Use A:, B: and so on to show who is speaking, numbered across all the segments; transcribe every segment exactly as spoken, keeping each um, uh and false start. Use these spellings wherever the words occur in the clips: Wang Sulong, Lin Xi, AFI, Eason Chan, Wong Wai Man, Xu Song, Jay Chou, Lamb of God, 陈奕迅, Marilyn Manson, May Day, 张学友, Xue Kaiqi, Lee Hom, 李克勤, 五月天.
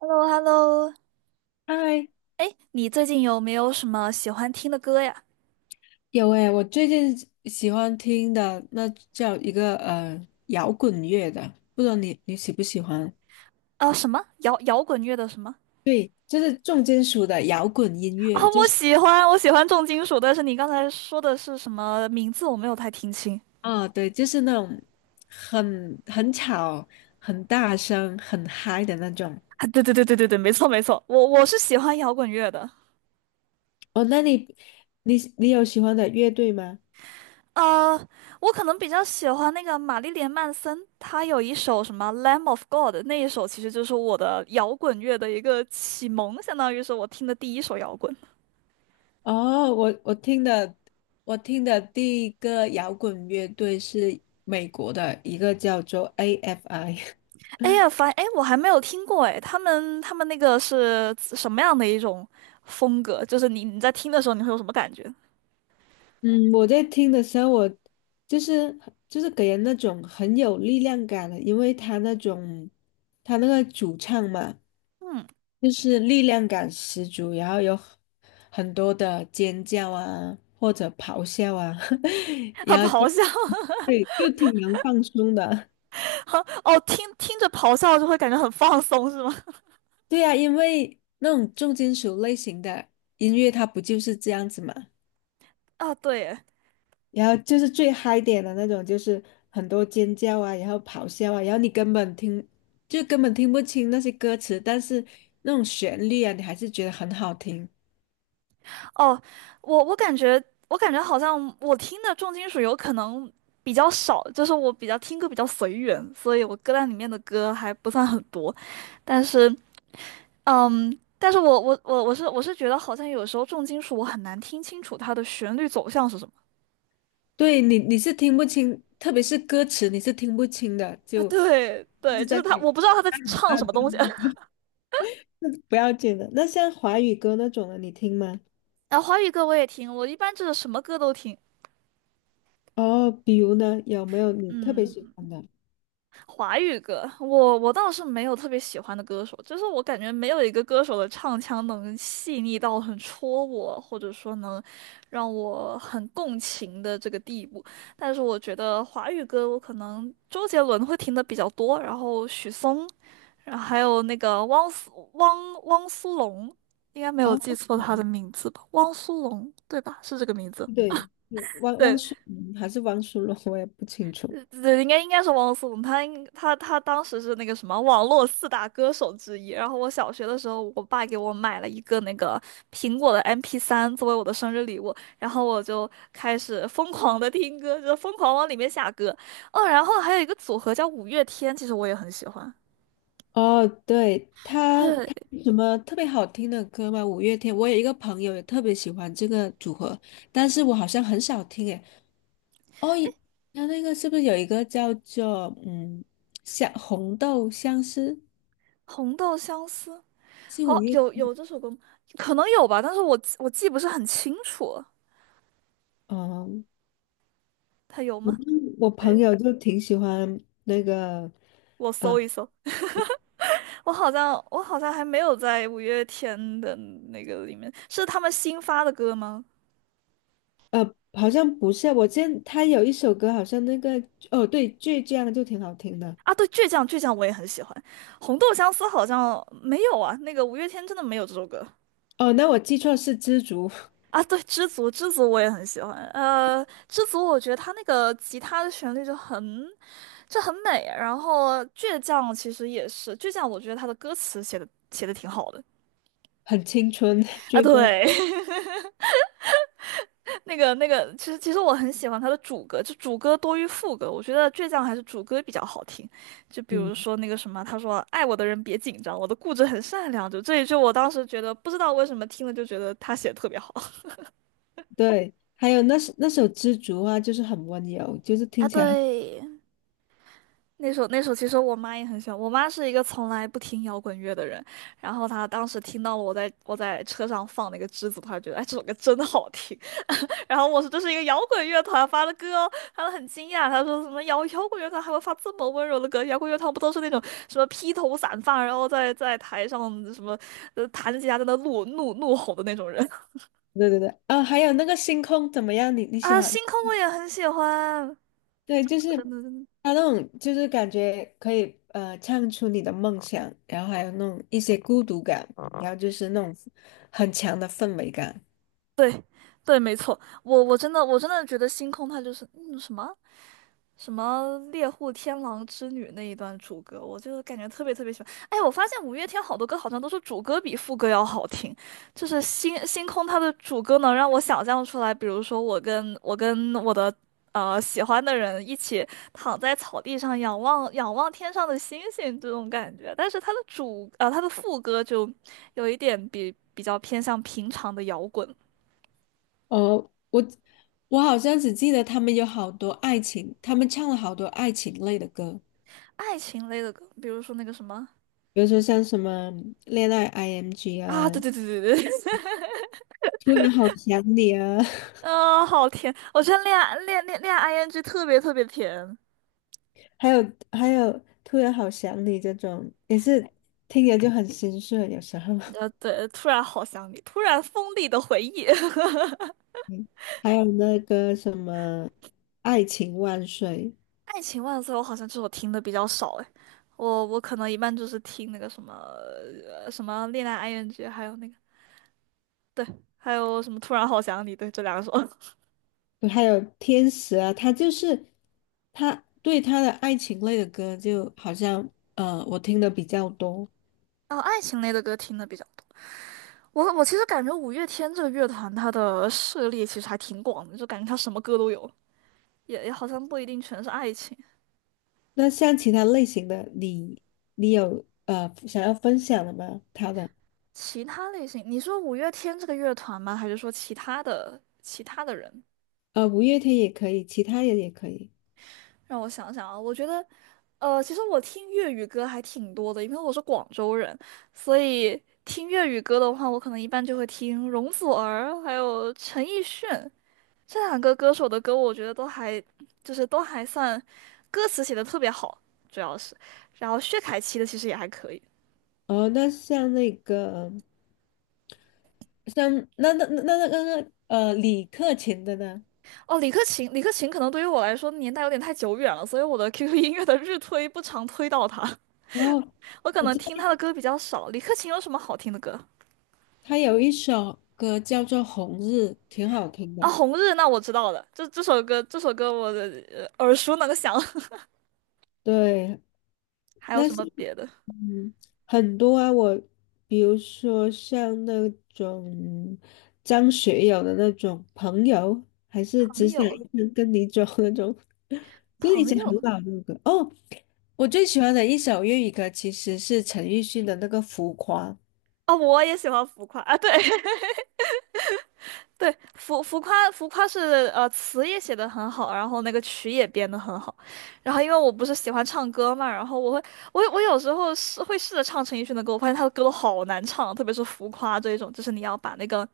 A: h e l l o h e l l o
B: 嗨，
A: 哎，你最近有没有什么喜欢听的歌呀？
B: 有诶，我最近喜欢听的那叫一个呃摇滚乐的，不知道你你喜不喜欢？
A: 啊，什么摇摇滚乐的什么？
B: 对，就是重金属的摇滚音
A: 啊，
B: 乐，就
A: 我
B: 是
A: 喜欢，我喜欢重金属，但是你刚才说的是什么名字？我没有太听清。
B: 啊、对，就是那种很很吵、很大声、很嗨的那种。
A: 啊，对对对对对对，没错没错，我我是喜欢摇滚乐的。
B: 哦，那你你你有喜欢的乐队吗？
A: 呃，我可能比较喜欢那个玛丽莲曼森，她有一首什么《Lamb of God》，那一首其实就是我的摇滚乐的一个启蒙，相当于是我听的第一首摇滚。
B: 哦，我我听的我听的第一个摇滚乐队是美国的一个叫做 A F I。
A: 哎呀，反哎，我还没有听过哎，他们他们那个是什么样的一种风格？就是你你在听的时候，你会有什么感觉？
B: 嗯，我在听的时候，我就是就是给人那种很有力量感的，因为他那种他那个主唱嘛，
A: 嗯。
B: 就是力量感十足，然后有很很多的尖叫啊，或者咆哮啊，
A: 啊，
B: 然后就
A: 咆哮，
B: 对，就挺能放松的。
A: 哦，听听着咆哮就会感觉很放松，是吗？
B: 对呀，因为那种重金属类型的音乐，它不就是这样子嘛？
A: 啊，对耶。
B: 然后就是最嗨点的那种，就是很多尖叫啊，然后咆哮啊，然后你根本听，就根本听不清那些歌词，但是那种旋律啊，你还是觉得很好听。
A: 哦，我我感觉我感觉好像我听的重金属有可能比较少，就是我比较听歌比较随缘，所以我歌单里面的歌还不算很多，但是。嗯，但是我我我我是我是觉得好像有时候重金属我很难听清楚它的旋律走向是什么。
B: 对你，你是听不清，特别是歌词，你是听不清的，
A: 啊，
B: 就
A: 对
B: 一
A: 对，
B: 直
A: 就
B: 在
A: 是他，
B: 你
A: 我不知道他在唱
B: 大
A: 什
B: 家
A: 么东西。
B: 不要紧的。那像华语歌那种的，你听吗？
A: 然后华语歌我也听，我一般就是什么歌都听。
B: 哦，比如呢，有没有你特别喜
A: 嗯。
B: 欢的？
A: 华语歌，我我倒是没有特别喜欢的歌手，就是我感觉没有一个歌手的唱腔能细腻到很戳我，或者说能让我很共情的这个地步。但是我觉得华语歌，我可能周杰伦会听的比较多，然后许嵩，然后还有那个汪苏汪汪苏泷，应该没有
B: 哦，
A: 记错他的名字吧？汪苏泷对吧？是这个名字。
B: 对对汪汪
A: 对，
B: 苏泷还是汪苏泷，我也不清楚。
A: 呃，对，应该应该是汪苏泷，他应他他当时是那个什么网络四大歌手之一。然后我小学的时候，我爸给我买了一个那个苹果的 m p 三作为我的生日礼物，然后我就开始疯狂的听歌，就疯狂往里面下歌。哦，然后还有一个组合叫五月天，其实我也很喜欢。
B: 哦，对，他
A: 对，
B: 他有什么特别好听的歌吗？五月天，我有一个朋友也特别喜欢这个组合，但是我好像很少听诶。哦，他那个是不是有一个叫做嗯，像红豆相思
A: 红豆相思，
B: 是五
A: 好，
B: 月？
A: 有有这首歌吗，可能有吧，但是我记我记不是很清楚，
B: 哦，
A: 他有
B: 我
A: 吗？
B: 我朋
A: 对，
B: 友就挺喜欢那个，
A: 我
B: 呃
A: 搜一搜。我好像我好像还没有在五月天的那个里面，是他们新发的歌吗？
B: 呃，好像不是，我见他有一首歌，好像那个哦对，倔强就挺好听的。
A: 啊，对，倔强倔强我也很喜欢，红豆相思好像没有啊，那个五月天真的没有这首歌。
B: 哦，那我记错是知足，
A: 啊，对，知足知足我也很喜欢，呃，知足我觉得他那个吉他的旋律就很就很美，然后倔强其实也是倔强，我觉得他的歌词写的写的挺好的。
B: 很青春
A: 啊，
B: 倔强。
A: 对，那个那个，其实其实我很喜欢他的主歌，就主歌多于副歌，我觉得倔强还是主歌比较好听。就比如
B: 嗯，
A: 说那个什么，他说爱我的人别紧张，我的固执很善良，就这一句我当时觉得不知道为什么听了就觉得他写的特别好。
B: 对，还有那首那首《知足》啊，就是很温柔，就是
A: 啊，
B: 听起来很，
A: 对，那首那首其实我妈也很喜欢，我妈是一个从来不听摇滚乐的人，然后她当时听到了我在我在车上放那个栀子花，觉得哎这首歌真的好听。然后我说这是一个摇滚乐团发的歌哦，他很惊讶，他说什么摇摇滚乐团还会发这么温柔的歌？摇滚乐团不都是那种什么披头散发，然后在在台上什么呃弹着吉他在那怒怒怒吼的那种人。
B: 对对对，啊、还有那个星空怎么样？你 你喜
A: 啊？
B: 欢？
A: 星空我也很喜欢，
B: 对，就是
A: 嗯，
B: 他那种，就是感觉可以呃唱出你的梦想，然后还有那种一些孤独感，然后就是那种很强的氛围感。
A: 对，没错，我我真的我真的觉得星空它就是嗯什么什么猎户天狼之女那一段主歌，我就感觉特别特别喜欢。哎，我发现五月天好多歌好像都是主歌比副歌要好听，就是星星空它的主歌能让我想象出来，比如说我跟我跟我的呃喜欢的人一起躺在草地上仰望仰望天上的星星这种感觉，但是它的主呃它的副歌就有一点比比较偏向平常的摇滚。
B: 哦，我我好像只记得他们有好多爱情，他们唱了好多爱情类的歌，
A: 爱情类的歌，比如说那个什么。
B: 比如说像什么《恋爱 I M G》
A: 啊，对
B: 啊，
A: 对对对。
B: 《突然好想你》啊。
A: 嗯，好甜！我觉得恋爱恋恋恋爱 ing 特别特别甜。
B: 还有还有，突然好想你这种也是听着就很心碎，有时候。
A: 呃，对，突然好想你，突然锋利的回忆。
B: 嗯，还有那个什么《爱情万岁》，
A: 《爱情万岁》我好像这首听的比较少哎，我我可能一般就是听那个什么什么恋爱 ing,还有那个，对，还有什么突然好想你，对，这两首。
B: 还有《天使》啊，他就是他对他的爱情类的歌，就好像呃，我听的比较多。
A: 然后爱情类的歌听的比较多。我我其实感觉五月天这个乐团它的涉猎其实还挺广的，就感觉它什么歌都有，也也好像不一定全是爱情。
B: 那像其他类型的，你你有呃想要分享的吗？他的
A: 其他类型，你说五月天这个乐团吗？还是说其他的其他的人？
B: 呃，五月天也可以，其他人也可以。
A: 让我想想啊，我觉得，呃，其实我听粤语歌还挺多的，因为我是广州人，所以听粤语歌的话，我可能一般就会听容祖儿，还有陈奕迅这两个歌手的歌，我觉得都还就是都还算歌词写的特别好，主要是，然后薛凯琪的其实也还可以。
B: 哦，那像那个。像那那那那那个呃，李克勤的呢？
A: 哦，李克勤，李克勤可能对于我来说年代有点太久远了，所以我的 Q Q 音乐的日推不常推到他。
B: 哦，
A: 我可
B: 我
A: 能
B: 知道
A: 听他的歌比较少。李克勤有什么好听的歌？
B: 他有一首歌叫做《红日》，挺好听的。
A: 啊，《红日》那我知道了，这这首歌这首歌我的呃耳熟能详。
B: 对，
A: 还有
B: 但
A: 什
B: 是，
A: 么别的？
B: 嗯，很多啊，我比如说像那种张学友的那种朋友，还是
A: 朋
B: 只想
A: 友，
B: 一生跟你走那种，就是以
A: 朋
B: 前很
A: 友。
B: 老的歌。哦，我最喜欢的一首粤语歌其实是陈奕迅的那个《浮夸》。
A: 啊，我也喜欢浮夸啊，对。对，浮浮夸浮夸是呃词也写的很好，然后那个曲也编的很好，然后因为我不是喜欢唱歌嘛，然后我会我我有时候是会试着唱陈奕迅的歌，我发现他的歌都好难唱，特别是浮夸这一种，就是你要把那个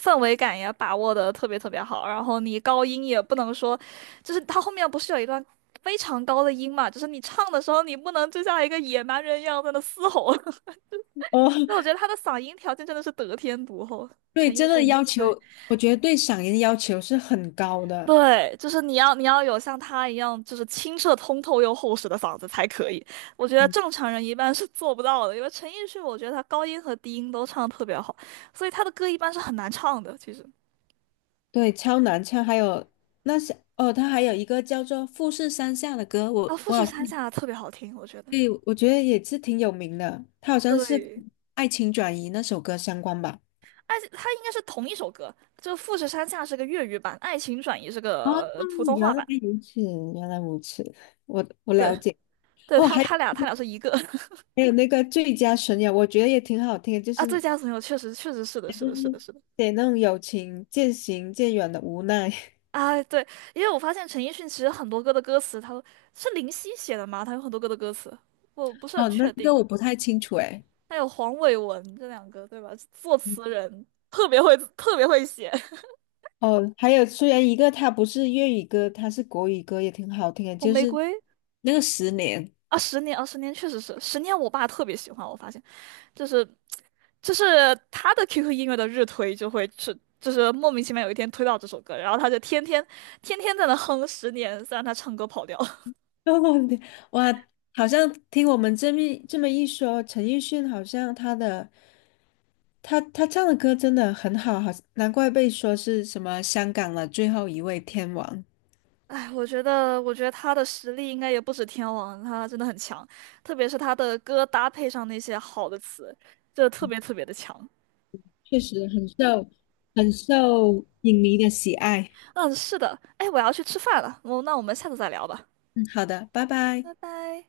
A: 氛围感也把握的特别特别好，然后你高音也不能说，就是他后面不是有一段非常高的音嘛，就是你唱的时候你不能就像一个野蛮人一样在那嘶吼。
B: 哦。
A: 那我觉得他的嗓音条件真的是得天独厚，
B: 对，
A: 陈
B: 真
A: 奕迅。
B: 的要
A: 对，
B: 求，我觉得对嗓音要求是很高的，
A: 对，就是你要你要有像他一样，就是清澈通透又厚实的嗓子才可以。我觉得
B: 嗯，
A: 正常人一般是做不到的，因为陈奕迅，我觉得他高音和低音都唱得特别好，所以他的歌一般是很难唱的。其实。
B: 对，超难唱。还有那是哦，他还有一个叫做《富士山下》的歌，
A: 啊，
B: 我
A: 《富
B: 我
A: 士
B: 好像
A: 山下》特别好听，我觉得。
B: 对，我觉得也是挺有名的，他好像是
A: 对，
B: 《爱情转移》那首歌相关吧。
A: 而且他应该是同一首歌，就《富士山下》是个粤语版，《爱情转移》是
B: 哦，
A: 个呃普通
B: 原
A: 话
B: 来
A: 版。
B: 如此，原来如此，我我
A: 对，
B: 了解。
A: 对，
B: 哦，
A: 他
B: 还有
A: 他俩他俩是一个。
B: 还有那个最佳损友，我觉得也挺好听的就
A: 啊，最
B: 是
A: 佳损友确实确实是的，是的，是的，是的。
B: 写那种友情渐行渐远的无奈。
A: 啊，对，因为我发现陈奕迅其实很多歌的歌词，他都是林夕写的吗？他有很多歌的歌词，我不是很
B: 哦，那
A: 确
B: 这个
A: 定。
B: 我不太清楚诶。
A: 还有黄伟文这两个，对吧？作词人特别会，特别会写。
B: 哦，还有虽然一个他不是粤语歌，他是国语歌，也挺好听的，
A: 红
B: 就
A: 玫
B: 是
A: 瑰。
B: 那个《十年》
A: 啊，十年啊，十年确实是十年，我爸特别喜欢。我发现就是就是他的 Q Q 音乐的日推就会是就是莫名其妙有一天推到这首歌，然后他就天天天天在那哼十年，虽然他唱歌跑调了。
B: 哇，好像听我们这么一这么一说，陈奕迅好像他的他他唱的歌真的很好，好难怪被说是什么香港的最后一位天王，
A: 哎，我觉得，我觉得他的实力应该也不止天王，他真的很强，特别是他的歌搭配上那些好的词，就特别特别的强。
B: 确实很受很受影迷的喜爱。
A: 嗯，是的，哎，我要去吃饭了，我那我们下次再聊吧，
B: 嗯，好的，拜拜。
A: 拜拜。